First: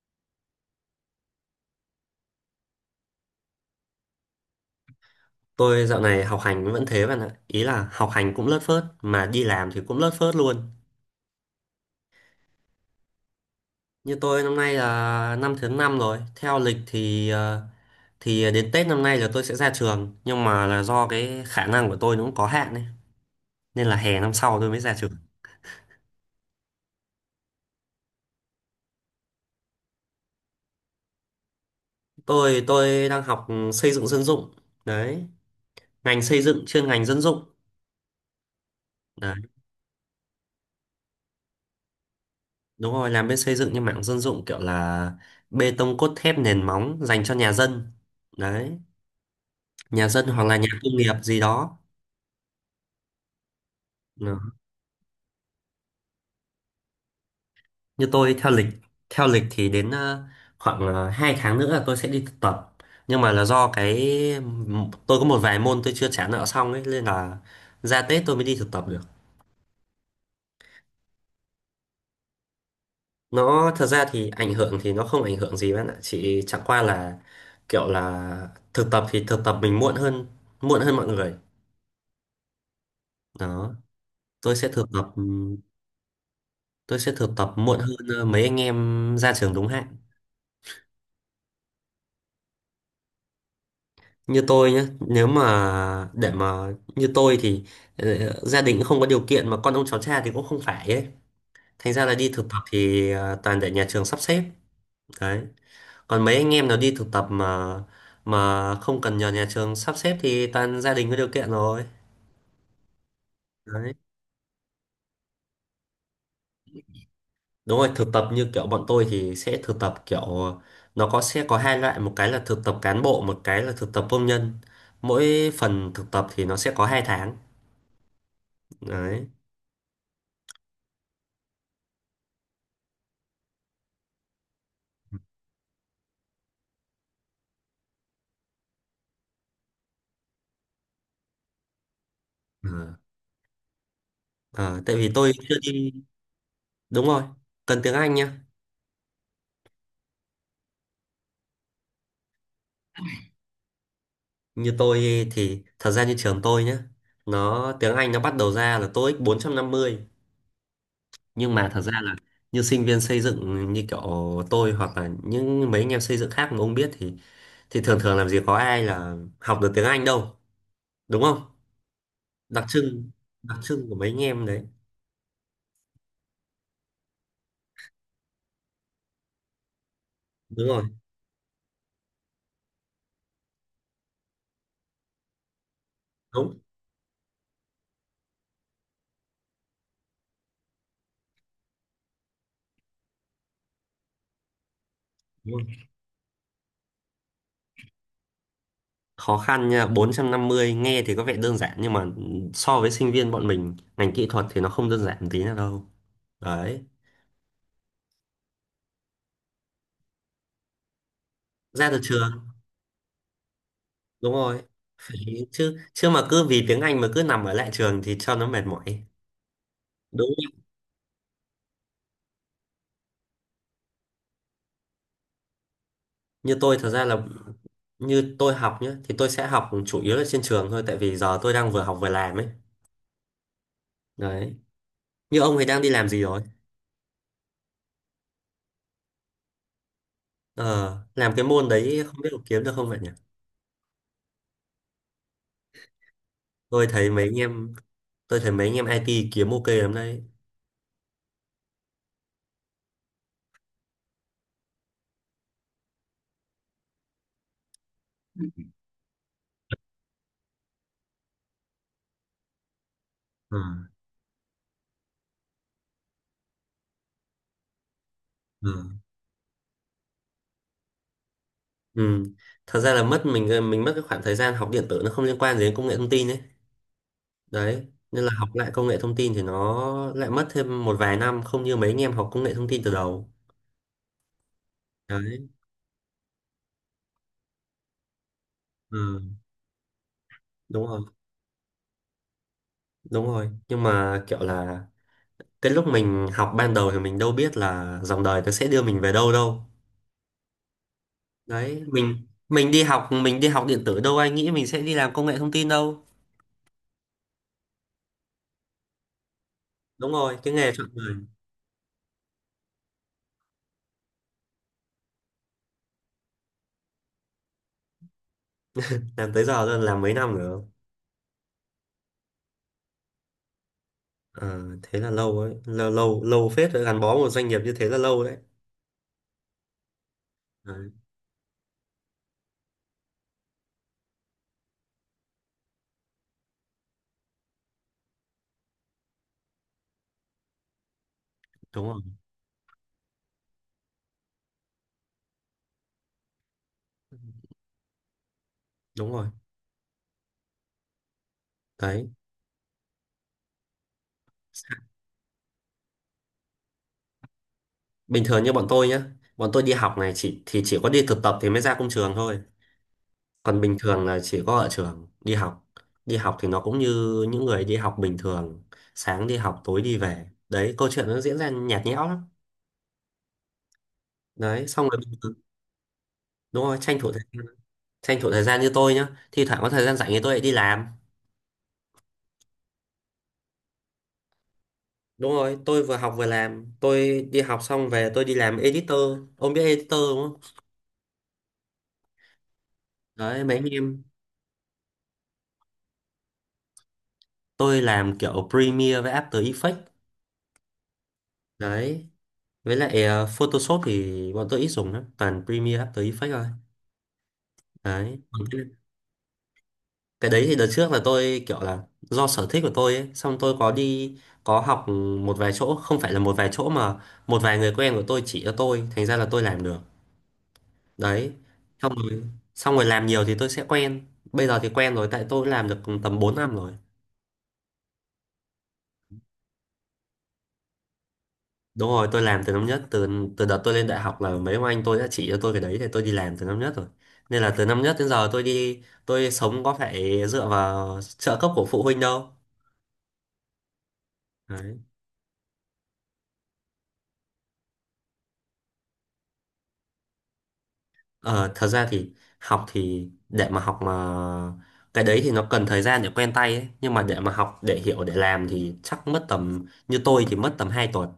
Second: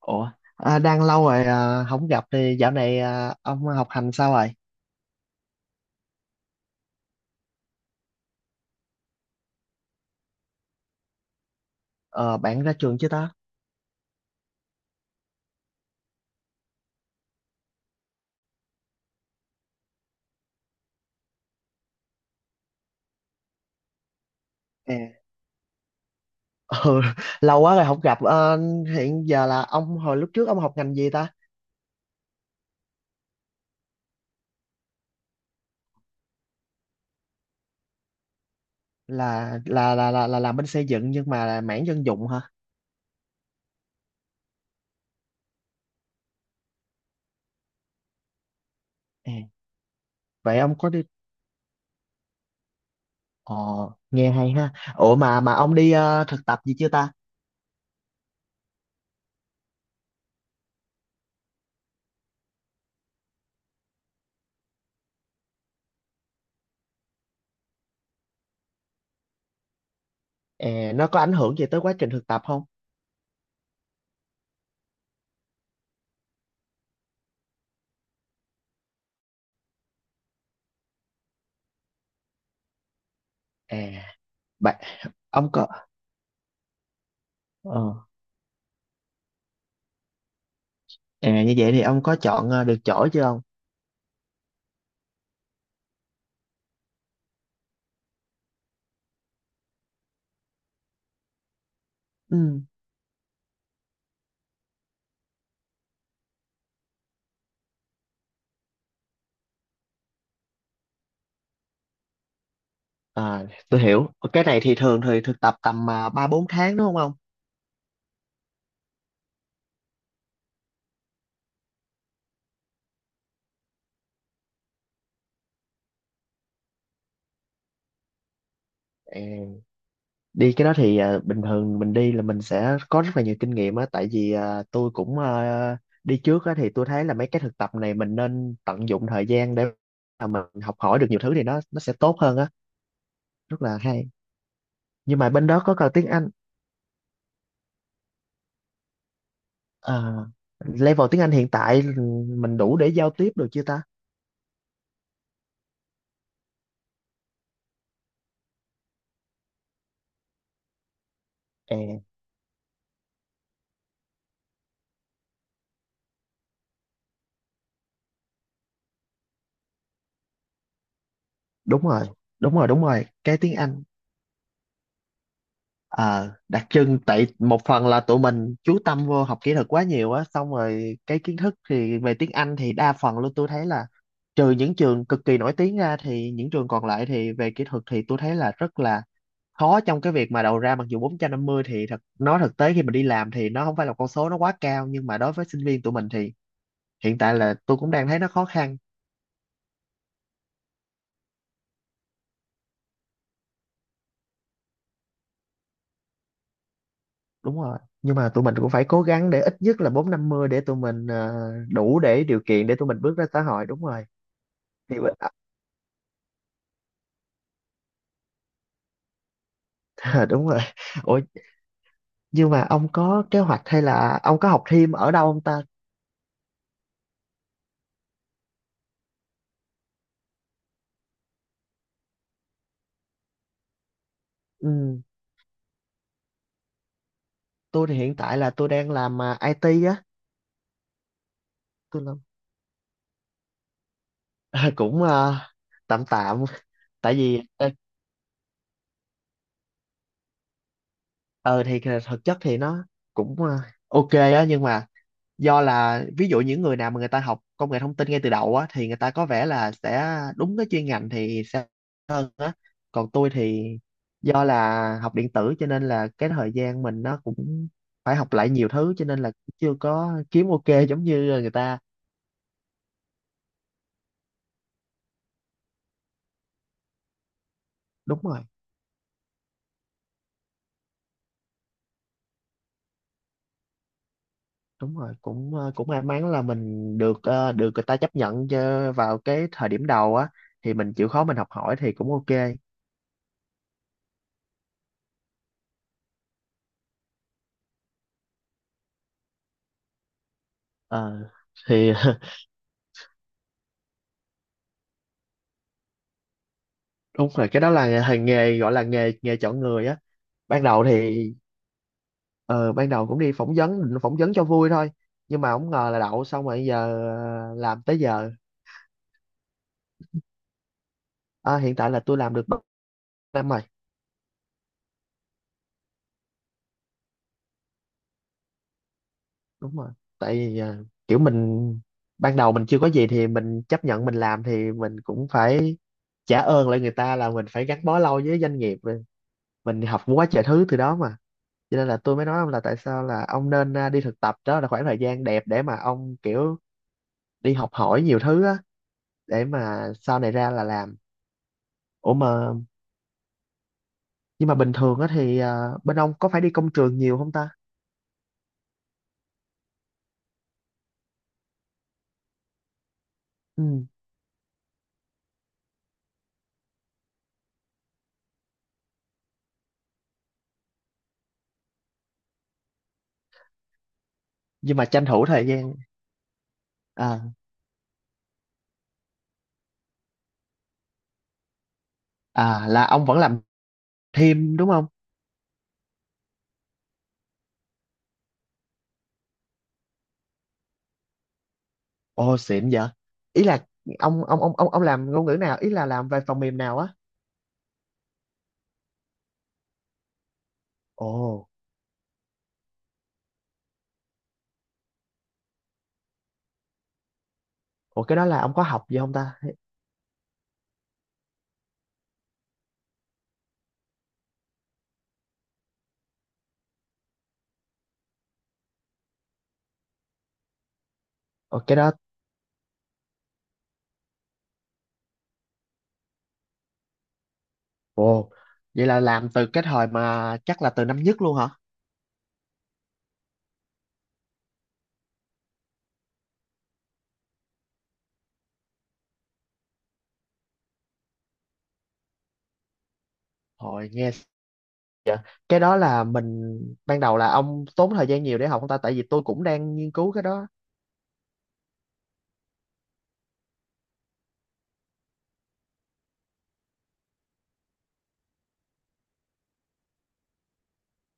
Ủa, đang lâu rồi không gặp thì dạo này ông học hành sao rồi? Tôi dạo này học hành vẫn thế bạn ạ. Ý là học hành cũng lất phớt, mà đi làm thì cũng lất phớt luôn. Ờ, bạn ra trường chưa ta? Như tôi năm nay là năm thứ năm rồi. Theo lịch thì thì đến Tết năm nay là tôi sẽ ra trường. Nhưng mà là do cái khả năng của tôi nó cũng có hạn ấy. Nên là hè năm sau tôi mới ra À. trường. Ừ, lâu quá rồi không gặp. Ờ, hiện giờ là ông hồi lúc trước ông học ngành gì ta? Tôi đang học xây dựng dân dụng. Đấy, ngành xây dựng chuyên ngành dân dụng. Đấy, Là làm bên xây dựng nhưng mà là mảng dân dụng hả? đúng rồi, làm bên xây dựng nhưng mảng dân dụng kiểu là bê tông cốt thép nền móng dành cho nhà dân. Đấy, À, nhà dân hoặc là vậy nhà ông có công đi? nghiệp gì đó. Ờ, Ờ, nghe hay ha. Ủa mà ông đi thực tập gì chưa ta? như tôi theo lịch thì đến khoảng 2 tháng nữa là tôi sẽ đi thực tập, nhưng mà là do cái tôi có một vài môn tôi chưa trả nợ xong ấy, nên là ra Tết tôi mới đi thực tập được. À, nó có ảnh hưởng gì tới quá trình thực tập không? Nó thật ra thì ảnh hưởng thì nó không ảnh hưởng gì bạn ạ, chỉ chẳng qua là kiểu là thực tập thì thực tập mình muộn hơn mọi người đó. À, tôi sẽ bạn thực tập ông có tôi sẽ thực tập muộn hơn ờ, mấy anh em ra trường đúng hạn. à, như vậy thì ông có chọn được chỗ chưa ông? Như tôi nhé, nếu mà để mà như tôi thì gia đình cũng không có điều kiện mà con ông cháu cha thì cũng không phải ấy, thành ra là đi thực tập Ừ. thì toàn để nhà trường sắp xếp. Đấy, còn mấy anh em nào đi thực tập mà không cần nhờ nhà trường sắp xếp thì toàn gia đình có điều kiện rồi. À, tôi Đấy, hiểu. Cái này thì thường thì thực tập tầm ba bốn tháng đúng không ông? đúng rồi, thực tập như kiểu bọn tôi thì sẽ thực tập kiểu, nó sẽ có hai loại, một cái là thực tập cán bộ, một cái là thực tập công nhân. Mỗi phần thực tập thì nó sẽ có 2 tháng. Đấy. À, đi cái đó thì bình thường mình đi là mình sẽ có rất là nhiều kinh nghiệm á, tại vì tôi cũng đi trước á thì tôi thấy là mấy cái thực tập này mình nên tận dụng thời gian để mà mình học hỏi được nhiều thứ thì nó sẽ tốt hơn á, Ờ. rất là hay. Ờ, tại vì Nhưng mà tôi bên chưa đó có cần đi. tiếng Anh, Đúng rồi, cần tiếng Anh nhá. à, level tiếng Anh hiện tại mình đủ để giao tiếp được chưa ta? Như tôi thì thật ra như trường tôi nhá, nó tiếng Anh nó bắt đầu ra là tô íc 450, nhưng mà À, thật ra là như sinh viên xây dựng như kiểu tôi hoặc là những mấy anh em xây dựng khác mà ông biết thì thường thường làm gì có ai là học được tiếng Anh đâu, đúng không? đúng rồi, đúng Đặc rồi, đúng rồi, trưng, cái tiếng đặc Anh. trưng của mấy anh em đấy. Ờ, đặc trưng tại một phần là tụi mình chú tâm vô học kỹ thuật quá nhiều á xong Đúng rồi, rồi cái kiến thức thì về tiếng Anh thì đa phần luôn tôi thấy là trừ những trường cực kỳ nổi tiếng ra thì những đúng, trường còn lại thì về kỹ thuật thì tôi thấy là rất là khó trong cái việc mà đầu ra mặc dù 450 thì thật nói thực tế khi mình đi làm thì nó không phải là con số nó quá cao nhưng mà đối với đúng sinh viên rồi. tụi mình thì hiện tại là tôi cũng đang thấy nó khó khăn. Khó khăn nha, 450 nghe thì có vẻ đơn giản, nhưng mà so với sinh viên bọn mình ngành kỹ thuật thì nó không đơn giản một tí nào đâu. Đấy. Đúng rồi nhưng mà tụi mình cũng phải cố gắng để ít nhất là 450 để tụi mình Ra đủ từ để chưa? điều kiện để tụi mình bước ra xã hội đúng rồi Đúng rồi. thì Đấy, chứ chứ mà cứ vì tiếng Anh mà cứ nằm ở lại trường thì cho nó mệt mỏi. Ờ, Đúng. đúng rồi. Ủa, nhưng mà ông có kế hoạch hay là ông có học thêm ở đâu ông ta? Như tôi thật ra là như tôi học nhá thì tôi sẽ học chủ yếu là trên trường thôi, tại vì giờ tôi đang vừa học vừa làm ấy. Đấy, Ừ, như ông thì đang đi làm gì rồi? tôi thì hiện tại là tôi đang làm IT á. Ờ, làm cái môn đấy Tôi không làm, biết có kiếm được không vậy nhỉ. Ờ, cũng tạm tạm. Tôi thấy Tại mấy anh vì em tôi thấy mấy anh em IT kiếm ok lắm đấy. ờ, thì thực chất thì nó cũng ok á nhưng mà do là ví dụ những người nào mà người ta học công nghệ thông tin ngay từ đầu á thì người ta có vẻ là sẽ đúng cái chuyên ngành thì sẽ hơn á còn tôi Ừ. thì do là học điện tử cho nên là cái thời gian mình nó cũng phải học lại nhiều Ừ. thứ cho nên là chưa có kiếm ok giống như người ta. Ừ. Thật ra là mất mình mất cái khoảng thời gian học điện tử, nó không liên quan gì đến công nghệ thông tin ấy. Đấy, Đúng nên là rồi học lại công nghệ thông tin thì nó lại mất thêm một vài năm, không như mấy anh em học công nghệ thông tin từ đầu. đúng rồi Đấy. cũng may mắn là mình được người ta chấp nhận cho vào Ừ, cái thời điểm đầu á thì đúng mình rồi. chịu khó mình học hỏi thì cũng ok. Đúng rồi, nhưng mà kiểu là cái lúc mình học ban đầu thì mình đâu biết là dòng đời nó sẽ đưa mình về đâu đâu. Ờ, Đấy, thì mình mình đi học mình đi học điện tử, đâu ai nghĩ mình sẽ đi làm công nghệ thông tin đâu. đúng rồi cái đó là nghề nghề gọi là nghề nghề chọn người á. Đúng rồi, cái Ban nghề đầu chọn đời. thì ờ, ban đầu cũng đi phỏng vấn định phỏng vấn cho vui thôi nhưng mà không ngờ là đậu xong rồi giờ làm tới giờ. Làm tới giờ rồi, làm mấy năm nữa. Hiện tại là tôi làm được 3 năm rồi Ờ, thế là lâu ấy, lâu lâu lâu phết rồi, gắn bó một doanh nghiệp như thế là lâu đấy. đúng rồi tại vì Đấy. kiểu mình ban đầu mình chưa có gì thì mình chấp nhận mình làm thì mình cũng phải trả ơn lại người ta là mình phải gắn bó lâu với doanh nghiệp mình học quá trời thứ từ đó mà cho Đúng nên là rồi. tôi mới nói ông là tại sao là ông nên đi thực tập đó là khoảng thời gian đẹp để mà ông kiểu đi học hỏi nhiều thứ á Đúng rồi. để mà sau này ra là làm. Đấy. Ủa mà nhưng mà bình thường á thì bên ông có phải đi công trường nhiều không ta? Bình thường như bọn tôi nhá, bọn tôi đi học này chỉ có đi thực tập thì mới ra công trường thôi, còn bình Ừ. thường là chỉ có ở trường đi học. Đi học thì nó cũng như những người đi học bình thường, sáng đi học tối đi về. Đấy, câu chuyện nó diễn ra nhạt nhẽo lắm. Đấy, Nhưng mà xong rồi tranh bình thủ thường-. thời gian. Đúng rồi, tranh thủ thời à gian tranh thủ thời gian như tôi nhá, thi thoảng có thời gian rảnh thì tôi lại đi làm. Là ông vẫn làm thêm đúng không? Đúng rồi, tôi vừa học vừa làm, tôi đi học xong về tôi đi làm editor, ông biết editor đúng không? Ồ xịn vậy. Ý Đấy, mấy anh là em ông làm ngôn ngữ nào, ý là làm về phần mềm nào á? tôi làm kiểu Premiere với After Effects. Ồ. Đấy. Với lại Photoshop thì bọn tôi ít dùng lắm, toàn Premiere After Effects thôi. Ồ cái Đấy. đó là Còn ông Cái có học gì không ta? cái đấy thì đợt trước là tôi kiểu là do sở thích của tôi ấy, xong tôi có đi có học một vài chỗ, không phải là một vài chỗ mà một vài người quen của tôi chỉ cho tôi, thành ra là tôi làm được. Đấy. Ồ cái đó. Xong rồi xong rồi làm nhiều thì tôi sẽ quen. Bây giờ thì quen rồi, tại tôi làm được tầm 4 năm rồi. Ồ vậy là làm từ cái thời mà chắc là từ năm nhất luôn hả? Đúng rồi, tôi làm từ năm nhất, từ từ đợt tôi lên đại học là mấy ông anh tôi đã chỉ cho tôi cái đấy thì tôi đi làm từ năm nhất rồi. Nên là từ năm nhất đến giờ tôi sống có phải dựa vào trợ cấp của phụ huynh đâu. Hồi nghe. Đấy. Dạ. Cái đó là mình ban đầu là ông tốn thời gian nhiều để học không ta, tại vì tôi cũng đang nghiên cứu cái đó. Ờ, thật ra thì học thì để mà học mà cái đấy thì nó cần thời gian để quen tay ấy. Nhưng mà để mà học để hiểu để làm thì chắc mất tầm, như tôi thì mất tầm 2 tuần.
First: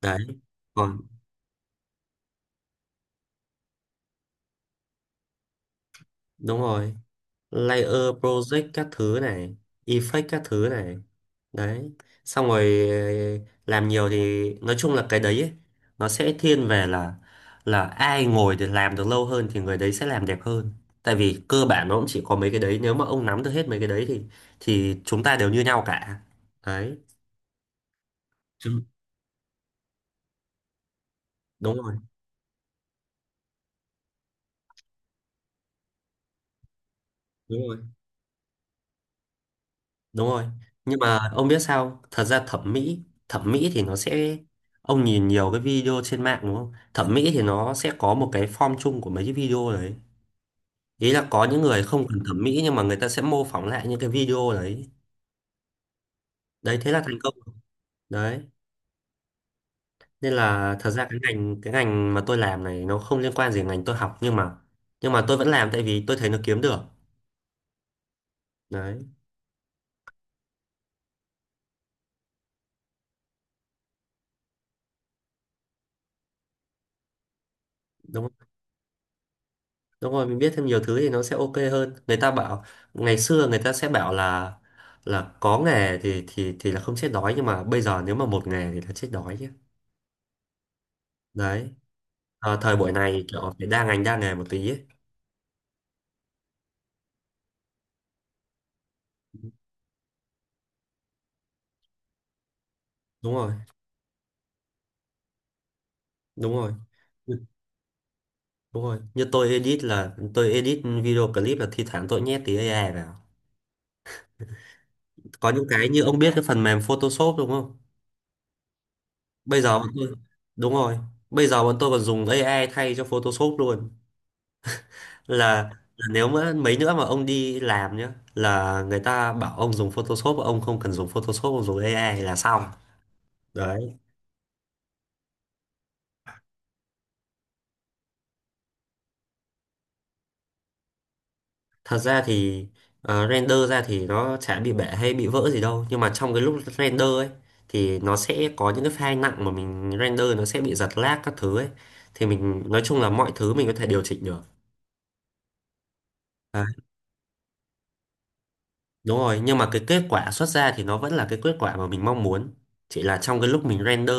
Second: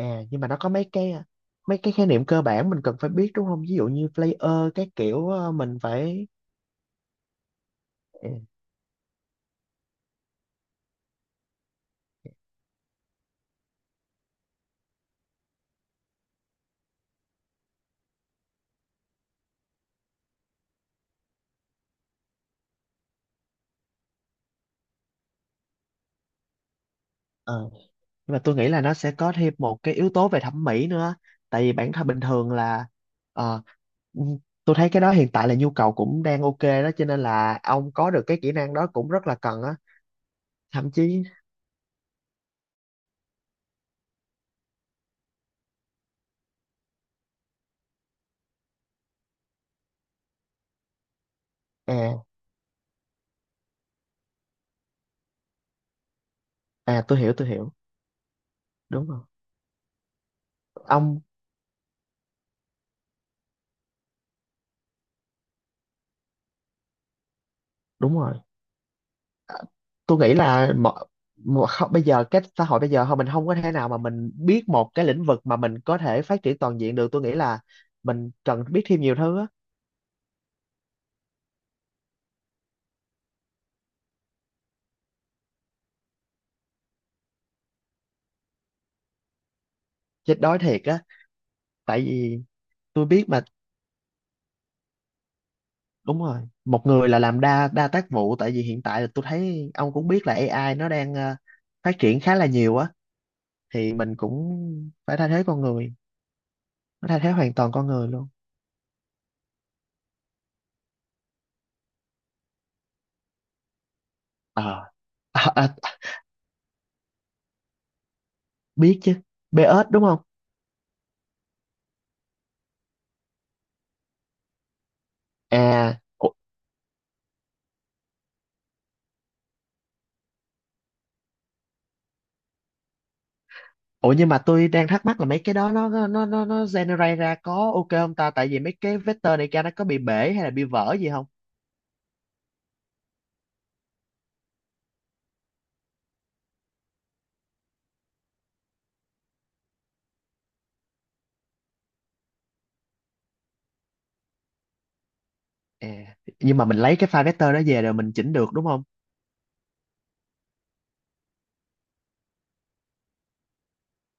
Đấy. nhưng mà nó có mấy Còn cái mấy cái khái niệm cơ bản mình cần phải biết đúng không? Ví dụ như player các kiểu mình phải. đúng rồi, layer ờ project các thứ này, effect các thứ này. Đấy, xong rồi làm nhiều thì nói chung là cái đấy ấy, nó sẽ thiên về là ai ngồi để làm được lâu hơn thì người đấy sẽ làm đẹp hơn, tại vì cơ bản nó cũng chỉ có mấy cái đấy, nếu mà ông nắm được hết mấy cái đấy thì chúng ta đều như nhau cả. Đấy. ờ, nhưng mà tôi nghĩ là Chứ- nó sẽ có thêm một cái yếu tố về thẩm mỹ nữa. Tại vì Đúng bản rồi. thân bình thường là ờ, ừ, tôi thấy cái đó hiện tại là nhu cầu cũng đang ok đó cho nên là Đúng rồi. ông có được cái kỹ năng đó cũng rất là cần á. Đúng rồi, Thậm nhưng mà chí ông biết sao không? Thật ra thẩm mỹ thì nó sẽ, ông nhìn nhiều cái video trên mạng đúng không, thẩm mỹ thì nó sẽ có một cái form chung của mấy cái video đấy. Ý là có những người không cần à thẩm mỹ nhưng mà người ta sẽ mô phỏng lại những cái video đấy. Đấy, thế là thành tôi hiểu công. tôi hiểu. Đấy, Đúng rồi. nên là thật ra cái Ông ngành cái ngành mà tôi làm này nó không liên quan gì ngành tôi học, nhưng mà tôi vẫn làm tại vì tôi thấy nó kiếm được. đúng rồi. Đấy. Tôi nghĩ là mọi, mọi, không, bây giờ cái xã hội bây giờ không mình không có thể nào mà mình biết một cái lĩnh vực mà mình có thể phát triển toàn diện được, tôi nghĩ là Đúng mình rồi, cần biết thêm nhiều thứ á. đúng rồi mình biết thêm nhiều thứ thì nó sẽ ok hơn. Người ta bảo ngày xưa người ta sẽ bảo là có nghề thì là không chết đói, nhưng mà bây giờ nếu mà một nghề thì là chết đói chứ. Chết đói thiệt á. Đấy. Tại vì Ờ, thời buổi tôi này biết mà. kiểu phải đa ngành đa nghề một tí ấy. Đúng rồi, một người là làm đa đa tác vụ, tại vì hiện tại là tôi thấy ông cũng biết là AI nó đang phát triển khá là nhiều á. Đúng rồi. Thì mình cũng phải thay thế con người, Đúng rồi. nó thay thế hoàn toàn con người luôn. Đúng rồi, như tôi edit là tôi edit video clip là thi thoảng tôi nhét tí AI vào. ờ Có những à, à, cái như ông biết cái phần mềm Photoshop đúng không? biết chứ Bây giờ BS bọn đúng tôi. không Đúng rồi. Bây giờ bọn tôi còn dùng AI thay cho Photoshop luôn. Là, à? là nếu mà mấy nữa mà ông đi làm nhá, là người ta bảo ông dùng Photoshop, ông không cần dùng Photoshop, ông dùng AI là xong. Đấy. Ủa nhưng mà tôi đang thắc mắc là mấy cái đó nó generate ra có ok không ta? Tại vì mấy cái vector này ra nó có bị bể hay là bị vỡ gì không? Thật ra thì render ra thì nó chả bị bể hay bị vỡ gì đâu, nhưng mà trong cái lúc render ấy thì nó sẽ có những cái file nặng mà mình render nó sẽ bị giật lag các thứ ấy, thì mình nói chung là mọi thứ mình có thể điều chỉnh được. À, nhưng À, mà mình lấy cái file vector đó về rồi mình chỉnh được đúng không? đúng rồi, nhưng mà cái kết quả xuất ra thì nó vẫn là cái kết quả mà mình mong muốn, chỉ là trong cái lúc mình render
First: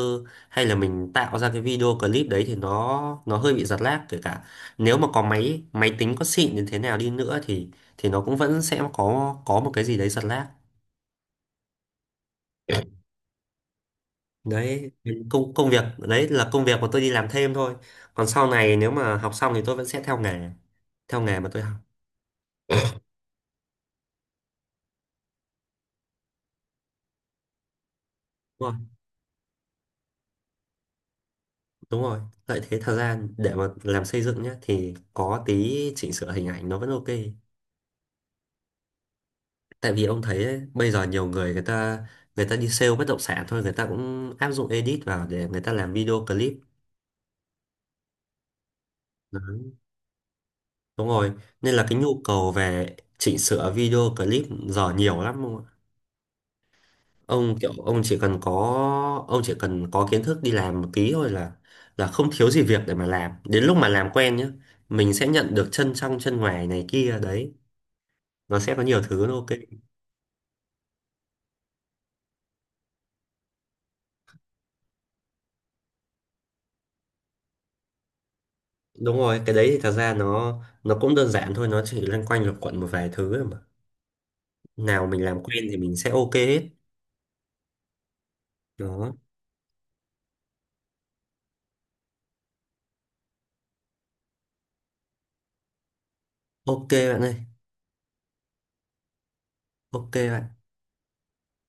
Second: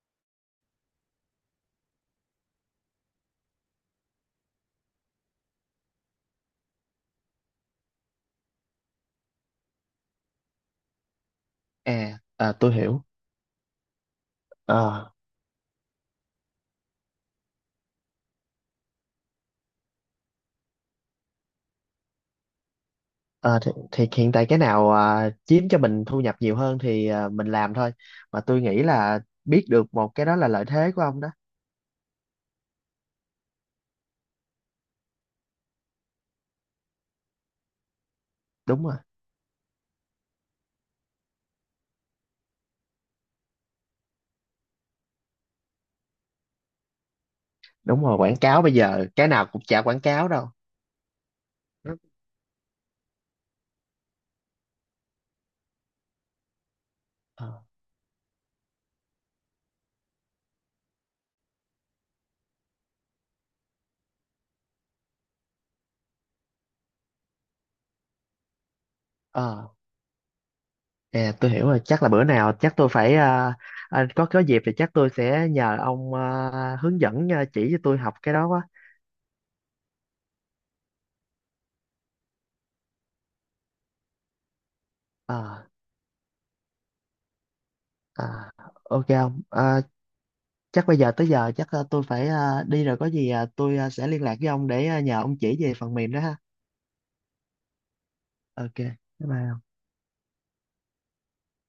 hay là mình tạo ra cái video clip đấy thì nó hơi bị giật lag, kể cả nếu mà có máy máy tính có xịn đến thế nào đi nữa thì nó cũng vẫn sẽ có một cái gì đấy giật lag. À, tôi hiểu. Đấy. Ờ, Công công việc đấy là công việc mà tôi đi làm thêm thôi, còn sau này nếu mà học xong thì tôi vẫn sẽ theo nghề mà tôi học. ờ, thì hiện tại cái nào chiếm cho mình thu nhập nhiều hơn thì mình làm thôi. Mà tôi Đúng rồi. nghĩ là biết được một cái đó là lợi thế của ông đó. Đúng rồi, lợi thế thời gian để mà làm xây dựng nhé thì có tí chỉnh sửa hình ảnh nó vẫn ok. Đúng rồi, Tại vì ông thấy ấy, bây giờ nhiều người, người ta đi sale bất động sản thôi, người ta cũng áp dụng edit vào để người ta làm video clip. đúng rồi. Quảng cáo bây giờ cái nào cũng Đấy, chả quảng cáo đâu. đúng rồi, nên là Đúng. cái nhu cầu về chỉnh sửa video clip giờ nhiều lắm. Ông Ờ, kiểu ông chỉ cần có kiến thức đi làm một tí thôi là không thiếu gì việc để mà làm. Đến lúc mà làm quen nhá mình sẽ nhận được chân trong chân ngoài này kia. Đấy, nó sẽ có nhiều thứ nó ok. ờ. À, tôi hiểu rồi, chắc là bữa nào chắc tôi phải có dịp thì chắc tôi sẽ nhờ ông hướng dẫn chỉ cho tôi học cái đó quá. Đúng rồi, cái đấy thì thật ra nó cũng đơn giản thôi, nó chỉ loanh quanh lục quận một vài thứ thôi mà, nào mình làm quen Ờ, thì mình sẽ ok hết. à, ok Đó, ông. À, chắc bây giờ tới giờ chắc tôi phải đi rồi có gì tôi sẽ liên lạc với ông để nhờ ông chỉ về phần mềm đó ha. ok bạn ơi. Ok. Bye bye. Ok bạn.